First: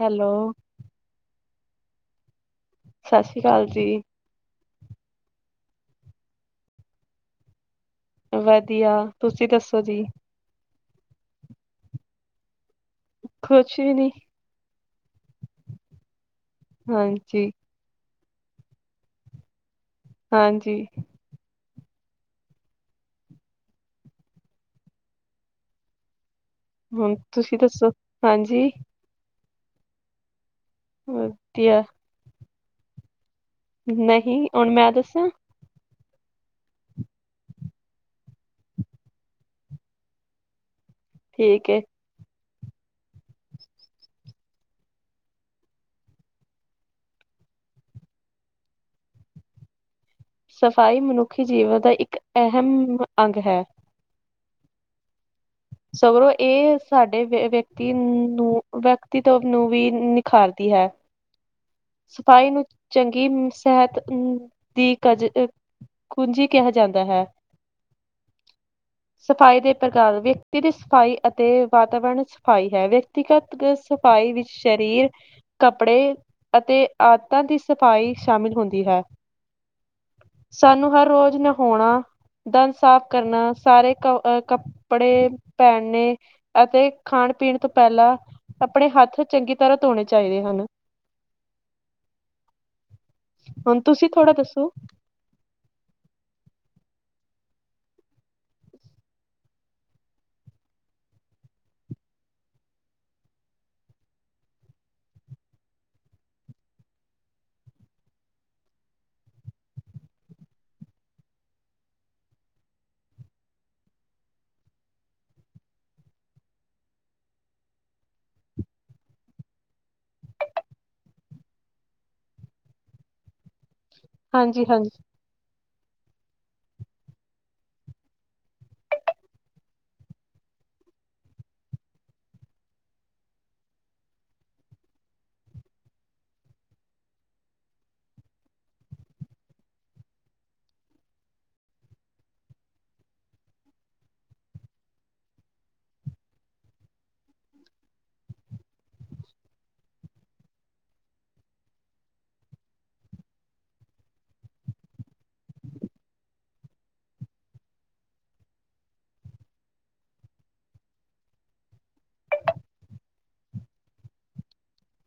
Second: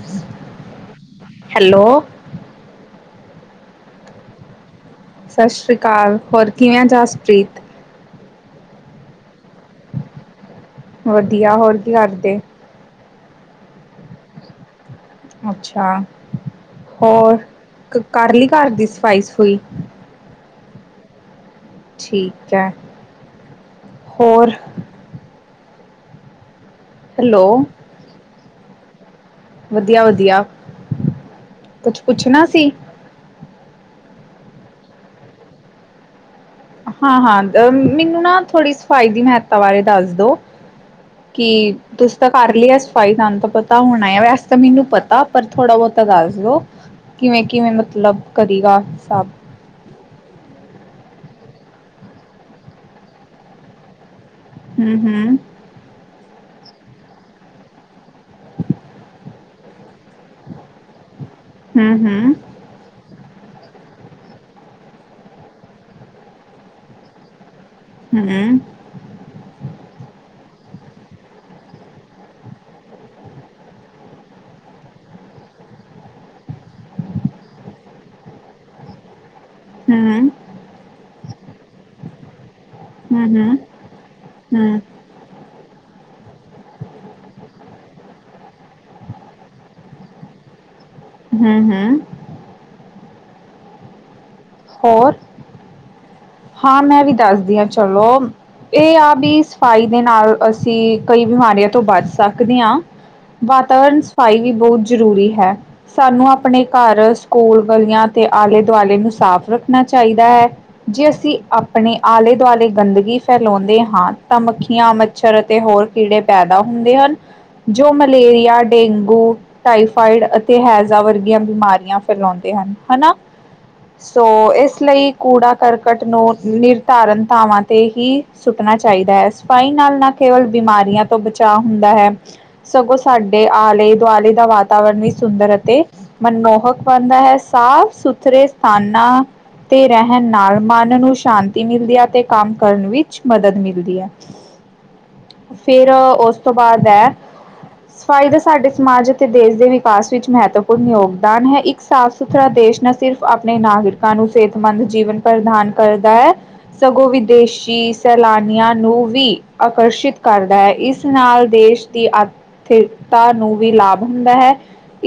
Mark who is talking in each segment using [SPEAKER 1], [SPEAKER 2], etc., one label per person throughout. [SPEAKER 1] Hello.
[SPEAKER 2] Hello.
[SPEAKER 1] ਸਤਿ ਸ਼੍ਰੀ ਅਕਾਲ ਜੀ।
[SPEAKER 2] ਸਤਿ ਸ੍ਰੀ ਅਕਾਲ, ਹੋਰ ਕਿਵੇਂ ਜਾਸਪ੍ਰੀਤ?
[SPEAKER 1] ਵਧੀਆ, ਤੁਸੀਂ ਦੱਸੋ ਜੀ।
[SPEAKER 2] ਵਧੀਆ, ਹੋਰ ਕੀ ਕਰਦੇ?
[SPEAKER 1] ਕੁਛ ਵੀ ਨੀ।
[SPEAKER 2] ਅੱਛਾ, ਹੋਰ
[SPEAKER 1] ਹਾਂਜੀ।
[SPEAKER 2] ਕਰ ਲੀ ਘਰ ਦੀ ਸਫ਼ਾਈ-ਸਫੂਈ?
[SPEAKER 1] ਹਾਂਜੀ।
[SPEAKER 2] ਠੀਕ ਐ, ਹੋਰ?
[SPEAKER 1] ਹੁਨ
[SPEAKER 2] ਹੈਲੋ
[SPEAKER 1] ਤੁਸੀਂ ਦੱਸੋ ਹਾਂਜੀ।
[SPEAKER 2] ਵਧੀਆ-ਵਧੀਆ।
[SPEAKER 1] [unintelligible]
[SPEAKER 2] ਕੁਛ ਪੁੱਛਣਾ ਸੀ।
[SPEAKER 1] ਨਹੀਂ, ਹੁਣ ਮੈਂ ਦੱਸਾਂ
[SPEAKER 2] ਹਾਂ, ਹਾਂ ਮੈਨੂੰ ਨਾ, ਥੋੜ੍ਹੀ ਸਫ਼ਾਈ ਦੀ ਮਹੱਤਾ ਬਾਰੇ ਦੱਸ ਦੋ ਕੀ
[SPEAKER 1] ਠੀਕ ਏ।
[SPEAKER 2] ਤੁਂਸੀ ਤਾਂ ਕਰ ਲੀ ਆ ਸਫਾਈ, ਤੁਹਾਨੂੰ ਤਾਂ ਪਤਾ ਹੋਣਾ, ਵੈਸੇ ਤਾਂ ਮੈਨੂੰ ਪਤਾ, ਪਰ ਥੋੜ੍ਹਾ ਬਹੁਤਾ ਦੱਸ ਦੋ। ਕਿਵੇਂ ਕਿਵੇਂ ਮਤਲਬ ਕਰੇਗਾ ਸਭ
[SPEAKER 1] ਸਫ਼ਾਈ ਮਨੁੱਖੀ ਜੀਵਨ ਦਾ, ਇੱਕ ਅਹਿਮ ਅੰਗ ਹੈ
[SPEAKER 2] ਹੂ ਹੂ
[SPEAKER 1] ਸਗਰੋਂ ਇਹ ਸਾਡੇ ਵਿਅਕਤੀ ਨੂੰ ਵਿਅਕਤੀਵ ਨੂੰ ਵੀ ਨਿਖਾਰਦੀ ਹੈ
[SPEAKER 2] ਹਮ
[SPEAKER 1] ਸਫਾਈ ਨੂੰ ਚੰਗੀ ਸਿਹਤ ਅ ਦੀ ਕਜ ਕੁੰਜੀ ਕਿਹਾ ਜਾਂਦਾ ਹੈ
[SPEAKER 2] ਹੂ ਹੂ
[SPEAKER 1] ਸਫ਼ਾਈ ਦੇ ਪ੍ਰਕਾਰ ਵਿਅਕਤੀ ਦੀ ਸਫ਼ਾਈ ਅਤੇ ਵਾਤਾਵਰਨ ਸਫ਼ਾਈ ਹੈ, ਵਿਅਕਤੀਗਤ ਸਫਾਈ ਵਿੱਚ ਸਰੀਰ, ਕੱਪੜੇ ਅਤੇ ਆਦਤਾਂ ਦੀ ਸਫਾਈ ਸ਼ਾਮਿਲ ਹੁੰਦੀ ਹੈ
[SPEAKER 2] ਹਮ ਹਮ
[SPEAKER 1] ਸਾਨੂੰ ਹਰ ਰੋਜ਼ ਨਹਾਣਾ ਦੰਦ ਸਾਫ਼ ਕਰਨਾ,
[SPEAKER 2] ਹੂੰ-ਹੂੰ,
[SPEAKER 1] ਸਾਰੇ
[SPEAKER 2] ਹੂੰ,
[SPEAKER 1] ਕੱਪੜੇ ਪਹਿਨਣੇ, ਅਤੇ ਖਾਣ- ਪੀਣ ਤੋਂ ਪਹਿਲਾਂ ਆਪਣੇ ਹੱਥ ਚੰਗੀ ਤਰ੍ਹਾਂ ਧੋਣੇ ਚਾਹੀਦੇ ਹਨ
[SPEAKER 2] ਹੂ ਹੂ
[SPEAKER 1] ਹੁਣ ਤੁਸੀਂ ਥੋੜ੍ਹਾ ਦੱਸੋ
[SPEAKER 2] ਹੋਰ। ਹਾਂ ਮੈਂ ਵੀ ਦੱਸਦੀ ਹਾਂ ਚਲੋ। ਇਹ ਆ ਵੀ ਸਫ਼ਾਈ ਦੇ ਨਾਲ, ਅਸੀਂ ਕਈ ਬਿਮਾਰੀਆਂ ਤੋਂ ਬਚ ਸਕਦੇ ਹਾਂ ਵਾਤਾਵਰਨ ਸਫ਼ਾਈ ਵੀ ਬਹੁਤ ਜ਼ਰੂਰੀ ਹੈ। ਸਾਨੂੰ ਆਪਣੇ ਘਰ, ਸਕੂਲ, ਗਲੀਆਂ ਅਤੇ ਆਲੇ ਦੁਆਲੇ ਨੂੰ ਸਾਫ਼ ਰੱਖਣਾ ਚਾਹੀਦਾ ਹੈ। ਜੇ ਅਸੀਂ ਆਪਣੇ ਆਲੇ ਦੁਆਲੇ ਗੰਦਗੀ ਫੈਲਾਉਂਦੇ ਹਾਂ, ਤਾਂ ਮੱਖੀਆਂ ਮ ਮੱਛਰ ਅਤੇ ਹੋਰ ਕੀੜੇ ਪੈਦਾ ਹੁੰਦੇ ਹਨ, ਜੋ ਮਲੇਰੀਆ ਡੇਂਗੂ ਟਾਈਫਾਈਡ ਅਤੇ ਹੈਜ਼ਾ ਵਰਗੀਆਂ ਬਿਮਾਰੀਆਂ ਫੈਲਾਉਂਦੇ ਹਨ ਹੈਨਾ। ਸੋ,
[SPEAKER 1] ਹਾਂਜੀ
[SPEAKER 2] ਇਸ
[SPEAKER 1] ਹਾਂਜੀ
[SPEAKER 2] ਲਈ ਕੂੜਾ ਕਰਕਟ ਨੂੰ ਨਿਰਧਾਰਨ ਥਾਵਾਂ ਤੇ ਹੀ ਸੁੱਟਣਾ ਚਾਹੀਦਾ ਹੈ, ਸਫਾਈ ਨਾਲ ਨਾ ਕੇਵਲ ਬਿਮਾਰੀਆਂ ਤੋਂ ਬਚਾਅ ਹੁੰਦਾ ਹੈ। ਸਗੋਂ ਸਾਡੇ ਆਲੇ -ਦੁਆਲੇ ਦਾ, ਵਾਤਾਵਰਨ ਵੀ ਸੁੰਦਰ ਅਤੇ ਮਨਮੋਹਕ ਬਣਦਾ ਹੈ, ਸਾਫ ਸੁਥਰੇ ਸਥਾਨਾਂ ਤੇ ਰਹਿਣ ਨਾਲ ਮਨ ਨੂੰ ਸ਼ਾਂਤੀ ਮਿਲਦੀ ਹੈ, ਅਤੇ ਕੰਮ ਕਰਨ ਵਿੱਚ ਮਦਦ ਮਿਲਦੀ ਹੈ ਫੇਰ ਉਸ ਤੋਂ ਬਾਅਦ ਐ। ਸਫਾਈ ਦਾ ਸਾਡੇ ਸਮਾਜ ਅਤੇ ਦੇਸ਼ ਦੇ ਵਿਕਾਸ ਵਿੱਚ, ਮਹੱਤਵਪੂਰਨ ਯੋਗਦਾਨ ਹੈ ਇੱਕ ਸਾਫ਼ ਸੁਥਰਾ ਦੇਸ਼, ਨਾ ਸਿਰਫ਼ ਆਪਣੇ ਨਾਗਰਿਕਾਂ ਨੂੰ ਸਿਹਤਮੰਦ ਜੀਵਨ ਪ੍ਰਦਾਨ ਕਰਦਾ ਹੈ ਸਗੋਂ ਵਿਦੇਸ਼ੀ ਸੈਲਾਨੀਆਂ ਨੂੰ ਵੀ ਆਕਰਸ਼ਿਤ ਕਰਦਾ ਹੈ, ਇਸ ਨਾਲ ਦੇਸ਼ ਦੀ ਆਰਥਿਕਤਾ ਨੂੰ, ਵੀ ਲਾਭ ਹੁੰਦਾ ਹੈ!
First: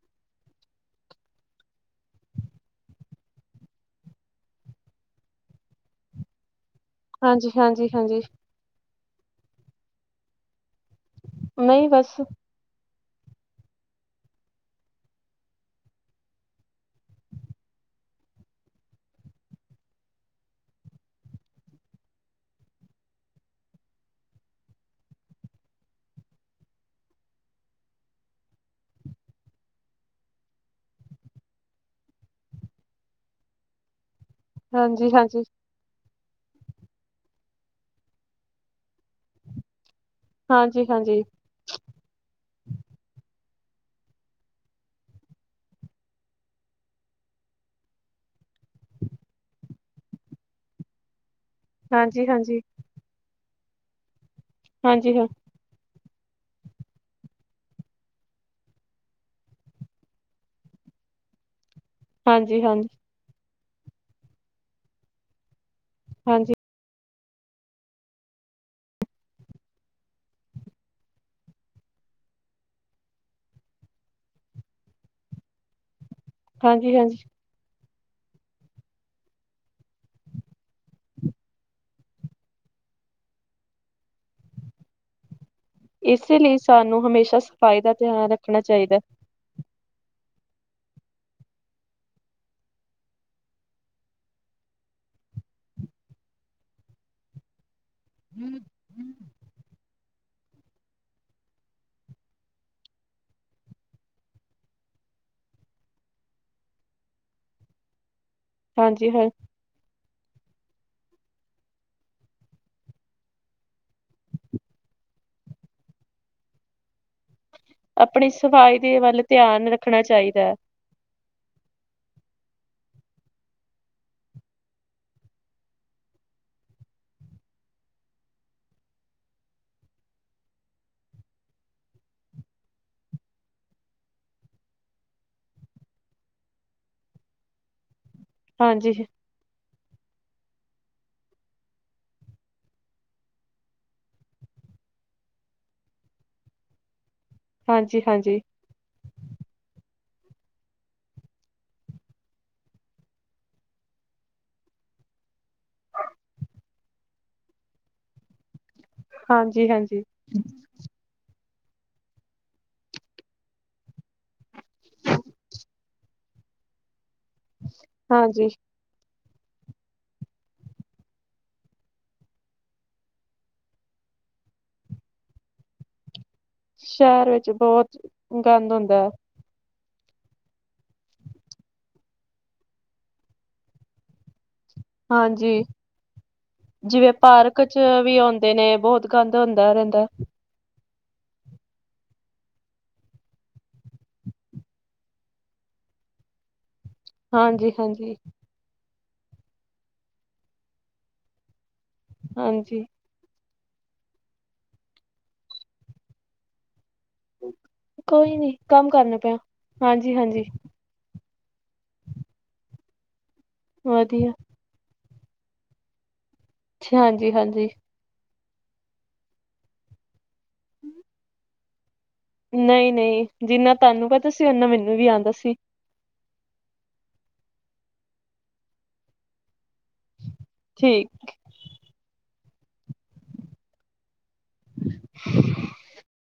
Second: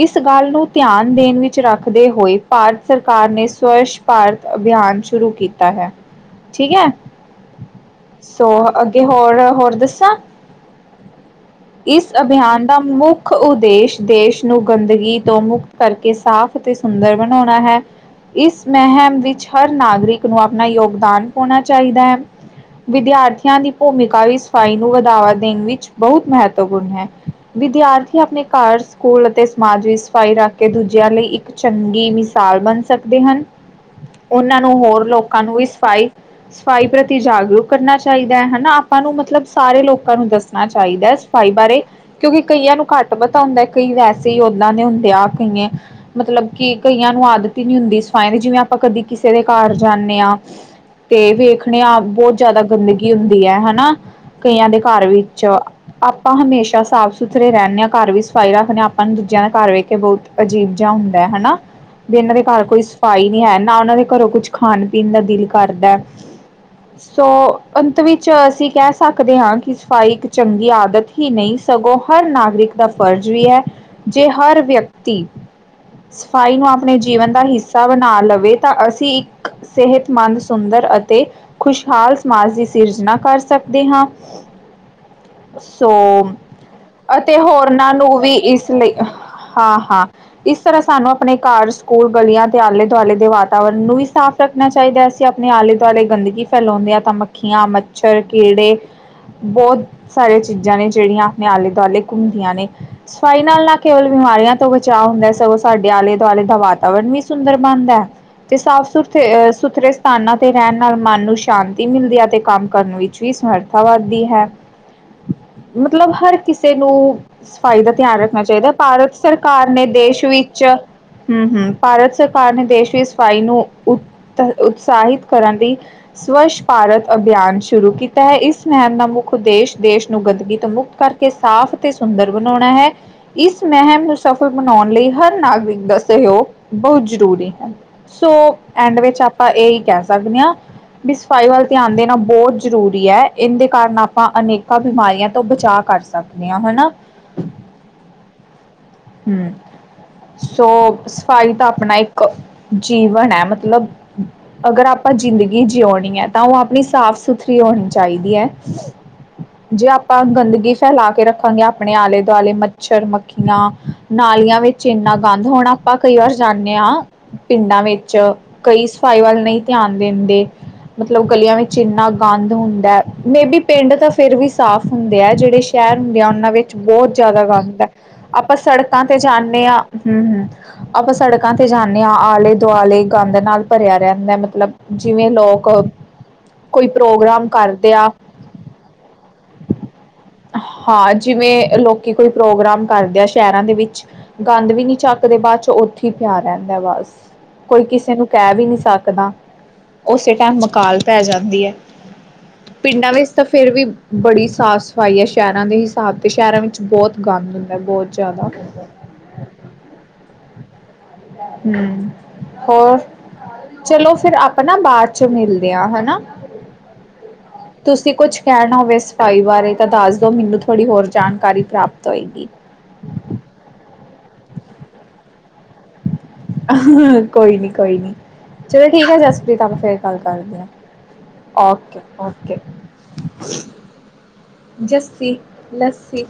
[SPEAKER 2] ਇਸ ਗੱਲ ਨੂੰ ਧਿਆਨ ਦੇਣ ਵਿੱਚ ਰੱਖਦੇ ਹੋਏ, ਭਾਰਤ ਸਰਕਾਰ ਨੇ ਸਵੱਛ ਭਾਰਤ ਅਭਿਆਨ ਸ਼ੁਰੂ ਕੀਤਾ ਹੈ, ਠੀਕ ਹੈ,
[SPEAKER 1] ਹਾਂਜੀ ਹਾਂਜੀ ਹਾਂਜੀ
[SPEAKER 2] ਸੋ ਅ ਕਿ ਹੋਰ, ਹੋਰ ਦੱਸਾਂ,
[SPEAKER 1] ਨਹੀਂ
[SPEAKER 2] ਇਸ
[SPEAKER 1] ਬਸ
[SPEAKER 2] ਅਭਿਆਨ ਦਾ ਮੁੱਖ ਮੁੱਖ ਉਦੇਸ਼ -ਦੇਸ਼ ਨੂੰ, ਗੰਦਗੀ ਤੋਂ, ਮੁਕਤ ਕਰਕੇ ਸਾਫ਼ ਅਤੇ ਸੁੰਦਰ ਬਣਾਉਣਾ ਹੈ ਇਸ ਮਹਿਮ ਵਿੱਚ ਹਰ ਨਾਗਰਿਕ ਨੂੰ ਆਪਣਾ ਯੋਗਦਾਨ ਪਾਉਣਾ ਚਾਹੀਦਾ ਹੈ। ਵਿਦਿਆਰਥੀਆਂ ਦੀ, ਭੂਮਿਕਾ ਵੀ, ਸਫਾਈ ਨੂੰ ਵਧਾਵਾ ਦੇਣ ਵਿੱਚ ਬਹੁਤ ਮਹੱਤਵਪੂਰਨ ਹੈ ਵਿਦਿਆਰਥੀ ਆਪਣੇ ਘਰ ਸਕੂਲ ਅਤੇ ਸਮਾਜ ਵਿੱਚ ਸਫ਼ਾਈ ਰੱਖ ਕੇ ਦੂਜਿਆਂ ਲਈ ਇੱਕ ਚੰਗੀ ਮਿਸਾਲ ਬਣ ਸਕਦੇ ਹਨ, ਉਹਨਾਂ ਨੂੰ, ਹੋਰ
[SPEAKER 1] ਹਾਂਜੀ ਹਾਂਜੀ
[SPEAKER 2] ਲੋਕਾਂ ਨੂੰ ਸਫਾਈ ਸਫਾਈ ਪ੍ਰਤੀ ਜਾਗਰੂਕ ਕਰਨਾ ਚਾਹੀਦਾ ਹੈ, ਹੈਨਾ ਆਪਾਂ ਨੂੰ ਮਤਲਬ ਸਾਰੇ ਲੋਕਾਂ ਨੂੰ ਦੱਸਣਾ
[SPEAKER 1] ਹਾਂਜੀ
[SPEAKER 2] ਚਾਹੀਦਾ ਹੈ,
[SPEAKER 1] ਹਾਂਜੀ
[SPEAKER 2] ਸਫਾਈ ਬਾਰੇ ਕਿਉਂਕਿ, ਕਈਆਂ ਨੂੰ ਘੱਟ ਪਤਾ ਹੁੰਦਾ ਕਈ ਵੈਸੇ ਹੀ ਉਦਾਂ ਦੇ ਹੁੰਦੇ ਆ ਕਈਏ ਮਤਲਬ, ਕਿ ਕਈਆਂ ਨੂੰ ਆਦਤ ਹੀ ਨੀ ਹੁੰਦੀ ਸਫਾਈਆਂ ਦੀ ਜਿਵੇਂ, ਆਪਾਂ ਕਦੀ ਕਿਸੇ ਦੇ ਘਰ ਜਾਂਦੇ ਹਾਂ, ਤੇ ਵੇਖਣੇ ਹਾਂ
[SPEAKER 1] ਹਾਂਜੀ
[SPEAKER 2] ਬਹੁਤ
[SPEAKER 1] ਹਾਂਜੀ
[SPEAKER 2] ਜ਼ਿਆਦਾ ਗੰਦਗੀ ਹੁੰਦੀ ਹੈ ਹਨਾ। ਕਈਆਂ ਦੇ ਘਰ
[SPEAKER 1] ਹਾਂਜੀ ਹਾਂ
[SPEAKER 2] ਵਿੱਚ ਆਪਾਂ ਹਮੇਸ਼ਾ ਸਾਫ਼ ਸੁਥਰੇ ਰਹਿੰਦੇ ਹਾਂ ਘਰ ਵੀ ਸਫ਼ਾਈ ਰੱਖਦੇ ਹਾਂ। ਆਪਾਂ ਨੂੰ ਦੂਜਿਆਂ ਦਾ ਘਰ ਵੇਖ ਕੇ ਬਹੁਤ ਅਜੀਬ ਜਿਹਾ ਹੁੰਦਾ ਹਨਾ। ਵੀ ਇਹਨਾਂ ਦੇ
[SPEAKER 1] ਹਾਂਜੀ
[SPEAKER 2] ਘਰ ਕੋਈ
[SPEAKER 1] ਹਾਂਜੀ
[SPEAKER 2] ਸਫ਼ਾਈ ਨਹੀਂ ਹੈ ਨਾ ਉਹਨਾਂ ਦੇ ਘਰੋਂ ਕੁੱਛ ਖਾਣ-ਪੀਣ ਦਾ ਦਿਲ ਕਰਦਾ।
[SPEAKER 1] ਹਾਂਜੀ।
[SPEAKER 2] ਸੋ, ਅੰਤ ਵਿੱਚ ਅਸੀਂ ਕਹਿ ਸਕਦੇ ਹਾਂ ਕਿ ਸਫ਼ਾਈ ਇੱਕ ਚੰਗੀ ਆਦਤ ਹੀ ਨਹੀਂ। ਸਗੋਂ ਹਰ ਨਾਗਰਿਕ ਦਾ ਫਰਜ਼ ਵੀ ਹੈ ਜੇ ਹਰ ਵਿਅਕਤੀ ਸਫ਼ਾਈ ਨੂੰ
[SPEAKER 1] ਹਾਂਜੀ,
[SPEAKER 2] ਆਪਣੇ
[SPEAKER 1] ਹਾਂਜੀ
[SPEAKER 2] ਜੀਵਨ ਦਾ ਹਿੱਸਾ ਬਣਾ ਲਵੇ ਤਾਂ ਅਸੀਂ ਇੱਕ ਸਿਹਤਮੰਦ ਸੁੰਦਰ ਅਤੇ ਖੁਸ਼ਹਾਲ ਸਮਾਜ ਦੀ ਸਿਰਜਣਾ ਕਰ ਸਕਦੇ ਹਾਂ।
[SPEAKER 1] [inaudible]
[SPEAKER 2] ਸੋ,
[SPEAKER 1] ਇਸੇ ਲਈ ਸਾਨੂੰ
[SPEAKER 2] ਅਤੇ
[SPEAKER 1] ਹਮੇਸ਼ਾ ਸਫ਼ਾਈ ਦਾ
[SPEAKER 2] ਹੋਰਨਾਂ ਨੂੰ
[SPEAKER 1] ਧਿਆਨ
[SPEAKER 2] ਵੀ
[SPEAKER 1] ਰੱਖਣਾ
[SPEAKER 2] ਇਸ ਲਈ
[SPEAKER 1] ਚਾਹੀਦਾ। ਹੈ।
[SPEAKER 2] ਹਾਂ, ਹਾਂ ਇਸ ਤਰ੍ਹਾਂ ਸਾਨੂੰ ਆਪਣੇ ਘਰ ਸਕੂਲ ਗਲੀਆਂ ਤੇ ਆਲੇ -ਦੁਆਲੇ ਦੇ ਵਾਤਾਵਰਨ ਨੂੰ ਵੀ ਸਾਫ਼ ਰੱਖਣਾ ਚਾਹੀਦਾ ਅਸੀਂ ਆਪਣੇ ਆਲੇ ਦੁਆਲੇ ਗੰਦਗੀ ਫੈਲਾਉਂਦੇ ਹਾਂ ਤਾਂ ਮੱਖੀਆਂ ਮ ਛਰ ਕੀੜੇ ਬਹੁਤ ਸਾਰੀਆਂ ਚੀਜ਼ਾਂ ਨੇ ਜਿਹੜੀਆਂ ਆਪਣੇ ਆਲੇ-ਦੁਆਲੇ ਘੁੰਮਦੀਆਂ ਨੇ ਸਫਾਈ ਨਾਲ ਨਾ ਕੇਵਲ ਬਿਮਾਰੀਆਂ ਤੋਂ ਬਚਾਅ ਹੁੰਦਾ। ਸਗੋਂ ਸਾਡੇ ਆਲੇ ਦੁਆਲੇ ਦਾ ਵਾਤਾਵਰਨ ਵੀ ਸੁੰਦਰ ਬਣਦਾ। ਤੇ ਸਾਫ਼
[SPEAKER 1] ਹਾਂਜੀ
[SPEAKER 2] ਸੁਥਰੇ
[SPEAKER 1] ਹਾਂ,
[SPEAKER 2] ਅ ਸੁਥਰੇ ਸਥਾਨਾਂ ਤੇ ਰਹਿਣ ਨਾਲ ਮਨ ਨੂੰ ਸ਼ਾਂਤੀ ਮਿਲਦੀ ਹੈ ਅਤੇ ਕੰਮ ਕਰਨ ਵਿੱਚ ਵੀ ਸਮਰਥਾ ਵੱਧਦੀ ਹੈ
[SPEAKER 1] [unintelligible]
[SPEAKER 2] ਮਤਲਬ ਹਰ ਕਿਸੇ ਨੂੰ ਸਫ਼ਾਈ ਦਾ ਧਿਆਨ
[SPEAKER 1] ਆਪਣੀ
[SPEAKER 2] ਰੱਖਣਾ ਚਾਹੀਦਾ।
[SPEAKER 1] ਸਫ਼ਾਈ ਦੇ
[SPEAKER 2] ਭਾਰਤ
[SPEAKER 1] ਵੱਲ ਧਿਆਨ
[SPEAKER 2] ਸਰਕਾਰ ਨੇ
[SPEAKER 1] ਰੱਖਣਾ
[SPEAKER 2] ਦੇਸ਼
[SPEAKER 1] ਚਾਹੀਦਾ ਹੈ।
[SPEAKER 2] ਵਿੱਚ ਹੂ- ਹੂ ਭਾਰਤ ਸਰਕਾਰ ਨੇ ਦੇਸ਼ ਵੀ ਸਫਾਈ ਨੂੰ ਉਤਸ਼ਾਹਿਤ ਕਰਨ ਦੀ ਸਵੱਛ ਭਾਰਤ ਅਭਿਆਨ ਸ਼ੁਰੂ ਕੀਤਾ ਹੈ। ਇਸ ਨਹਿਮ ਦਾ ਮੁੱਖ ਉਦੇਸ਼ ਦੇਸ਼ ਨੂੰ ਗੰਦਗੀ ਤੋਂ ਮੁਕਤ ਕਰਕੇ ਸਾਫ਼ ਤੇ, ਸੁੰਦਰ ਬਣਾਉਣਾ ਹੈ। ਇਸ ਮਹਿਮ ਨੂੰ ਸਫਲ ਬਣਾਉਣ ਲਈ ਹਰ ਨਾਗਰਿਕ ਦਾ ਸਹਿਯੋਗ ਬਹੁਤ ਜ਼ਰੂਰੀ ਹੈ। ਸੋ,
[SPEAKER 1] ਹਾਂਜੀ,
[SPEAKER 2] ਐਂਡ ਵਿੱਚ ਆਪਾਂ ਇਹ ਹੀ ਕਹਿ ਸਕਦੇ ਹਾਂ। ਵੀ ਸਫਾਈ ਵੱਲ ਧਿਆਨ ਦੇਣਾ ਬਹੁਤ ਜ਼ਰੂਰੀ ਹੈ ਇਹਦੇ ਕਾਰਨ ਆਪਾਂ ਅਨੇਕਾਂ ਬਿਮਾਰੀਆਂ ਤੋਂ ਬਚਾਅ ਕਰ ਸਕ ਸਕਦੀਆਂ ਹਨਾ
[SPEAKER 1] ਹਾਂਜੀ, ਹਾਂਜੀ
[SPEAKER 2] ਹੂ, ਸੋ ਸਫਾਈ ਤਾਂ ਆਪਣਾ ਇੱਕ ਜੀਵਨ ਹੈ ਮਤਲਬ ਅਗਰ ਆਪਾਂ ਜ਼ਿੰਦਗੀ ਜਿਉਣੀ ਹੈ ਤਾਂ ਉਹ ਆਪਣੀ ਸਾਫ਼ ਸੁਥਰੀ ਹੋਣੀ ਚਾਹੀਦੀ ਹੈ। ਜੇ
[SPEAKER 1] ਹਾਂਜੀ,
[SPEAKER 2] ਆਪਾਂ ਗੰਦਗੀ ਫੈਲਾ ਕੇ ਰੱਖਾਂਗੇ ਆਪਣੇ ਆਲੇ- ਦੁਆਲੇ, ਮੱਛਰ- ਮੱਖੀਆਂ ਨਾਲੀਆਂ ਵਿੱਚ ਇੰਨਾ ਗੰਦ ਹੋਣਾ। ਆਪਾਂ ਕਈ ਵਾਰ ਜਾਂਦੇ ਹਾਂ ਪਿੰਡਾਂ ਵਿੱਚ,
[SPEAKER 1] ਹਾਂਜੀ, ਹਾਂਜੀ।
[SPEAKER 2] ਕਈ ਸਫਾਈ ਵੱਲ ਨਹੀਂ ਧਿਆਨ ਦਿੰਦੇ। ਮਤਲਬ ਗਲੀਆਂ ਵਿੱਚ ਇੰਨਾ ਗੰਦ ਹੁੰਦਾ ਮੇਬੀ ਪਿੰਡ ਤਾ ਫੇਰ ਵੀ ਸਾਫ਼ ਹੁੰਦੇ ਐ ਜੇੜੇ ਸ਼ਹਿਰ ਹੁੰਦੇ ਆ, ਉਹਨਾਂ ਵਿੱਚ ਬਹੁਤ
[SPEAKER 1] ਸ਼ਹਿਰ
[SPEAKER 2] ਜ਼ਿਆਦਾ
[SPEAKER 1] ਵਿੱਚ
[SPEAKER 2] ਗੰਦ ਹੈ।
[SPEAKER 1] ਬਹੁਤ
[SPEAKER 2] ਆਪਾਂ
[SPEAKER 1] ਗੰਦ ਹੁੰਦਾ
[SPEAKER 2] ਸੜਕਾਂ
[SPEAKER 1] ਹੈ।
[SPEAKER 2] ਤੇ ਜਾਂਦੇ ਹਾਂ ਹਮ -ਹਮ ਆਪਾਂ ਸੜਕਾਂ ਤੇ ਜਾਂਦੇ ਆ, ਆਲੇ- ਦੁਆਲੇ ਗੰਦ ਨਾਲ ਭਰਿਆ ਰਹਿੰਦਾ ਮਤਲਬ ਜਿਵੇਂ
[SPEAKER 1] ਹਾਂਜੀ,
[SPEAKER 2] ਲੋਕ ਕੋਈ
[SPEAKER 1] ਜਿਵੇਂ
[SPEAKER 2] ਪ੍ਰੋਗਰਾਮ
[SPEAKER 1] ਪਾਰਕ ਚ
[SPEAKER 2] ਕਰਦੇ ਆ
[SPEAKER 1] ਵੀ ਆਉਂਦੇ ਨੇ, ਬਹੁਤ ਗੰਦ ਹੁੰਦਾ ਰਹਿੰਦਾ।
[SPEAKER 2] ਹਾਂ ਜਿਵੇਂ, ਲੋਕੀ ਕੋਈ ਪ੍ਰੋਗਰਾਮ ਕਰਦੇ ਆ! ਸ਼ਹਿਰਾਂ ਦੇ ਵਿੱਚ ਗੰਦ ਵੀ, ਨੀ ਚੱਕਦੇ ਬਾਅਦ ਚੋਂ, ਉੱਥੇ ਪਿਆ ਰਹਿੰਦਾ ਬਸ
[SPEAKER 1] ਹਾਂਜੀ,
[SPEAKER 2] ਕੋਈ ਕਿਸੇ
[SPEAKER 1] ਹਾਂਜੀ,
[SPEAKER 2] ਨੂੰ ਕਹਿ ਵੀ ਨੀ ਸਕਦਾ। ਉਸੇ ਟਾਈਮ ਮਕਾਲ ਪੈ ਜਾਂਦੀ ਹੈ।
[SPEAKER 1] ਹਾਂਜੀ
[SPEAKER 2] ਪਿੰਡਾਂ ਵਿੱਚ ਤਾਂ ਫਿਰ ਵੀ ਬੜੀ ਸਾਫ਼ ਸਫਾਈ ਹੈ, ਸ਼ਹਿਰਾਂ ਦੇ ਹਿਸਾਬ ਤੇ ਸ਼ਹਿਰਾਂ ਵਿੱਚ ਬਹੁਤ ਗੰਦ ਹੁੰਦਾ ਬਹੁਤ
[SPEAKER 1] ਕੋਈ
[SPEAKER 2] ਜ਼ਿਆਦਾ
[SPEAKER 1] ਨੀ ਕੰਮ ਕਰਨਾ ਪਏ ਹਾਂ। ਹਾਂਜੀ- ਹਾਂਜੀ।
[SPEAKER 2] ਹੂ ਹੋਰ, ਚਲੋ
[SPEAKER 1] ਵਧੀਆ
[SPEAKER 2] ਫਿਰ ਆਪ ਆਪਾਂ ਨਾ, ਬਾਅਦ ਚ, ਮਿਲਦੇ ਹਾਂ ਹਨਾ!
[SPEAKER 1] ਅੱਛਾ, ਹਾਂਜੀ ਹਾਂਜੀ।
[SPEAKER 2] ਤੁਸੀਂ ਕੁਛ ਕਹਿਣਾ ਹੋਵੇ ਸਫਾਈ ਬਾਰੇ ਤਾਂ ਦੱਸ ਦੋ, ਮੈਨੂੰ ਥੋੜ੍ਹੀ ਹੋਰ ਜਾਣਕਾਰੀ ਪ੍ਰਾਪਤ ਹੋਏਗੀ।
[SPEAKER 1] ਨੲਈ-ਨਈ ਜਿੰਨਾ ਤਹਾਨੂੰ ਪਤਾ ਸੀ, ਓਨਾ ਮੈਨੂੰ ਵੀ ਆਂਦਾ ਸੀ।
[SPEAKER 2] ਕੋਈ ਨੀ ਕੋਈ ਨੀ, ਚਲੋ ਠੀਕ ਹੈ ਜਸਪ੍ਰੀਤ ਫੇਰ ਗੱਲ ਕਰਦੇ ਹ।
[SPEAKER 1] ਠੀਕ।
[SPEAKER 2] Okay okay. ਜੱਸੀ, ਲੱਸੀ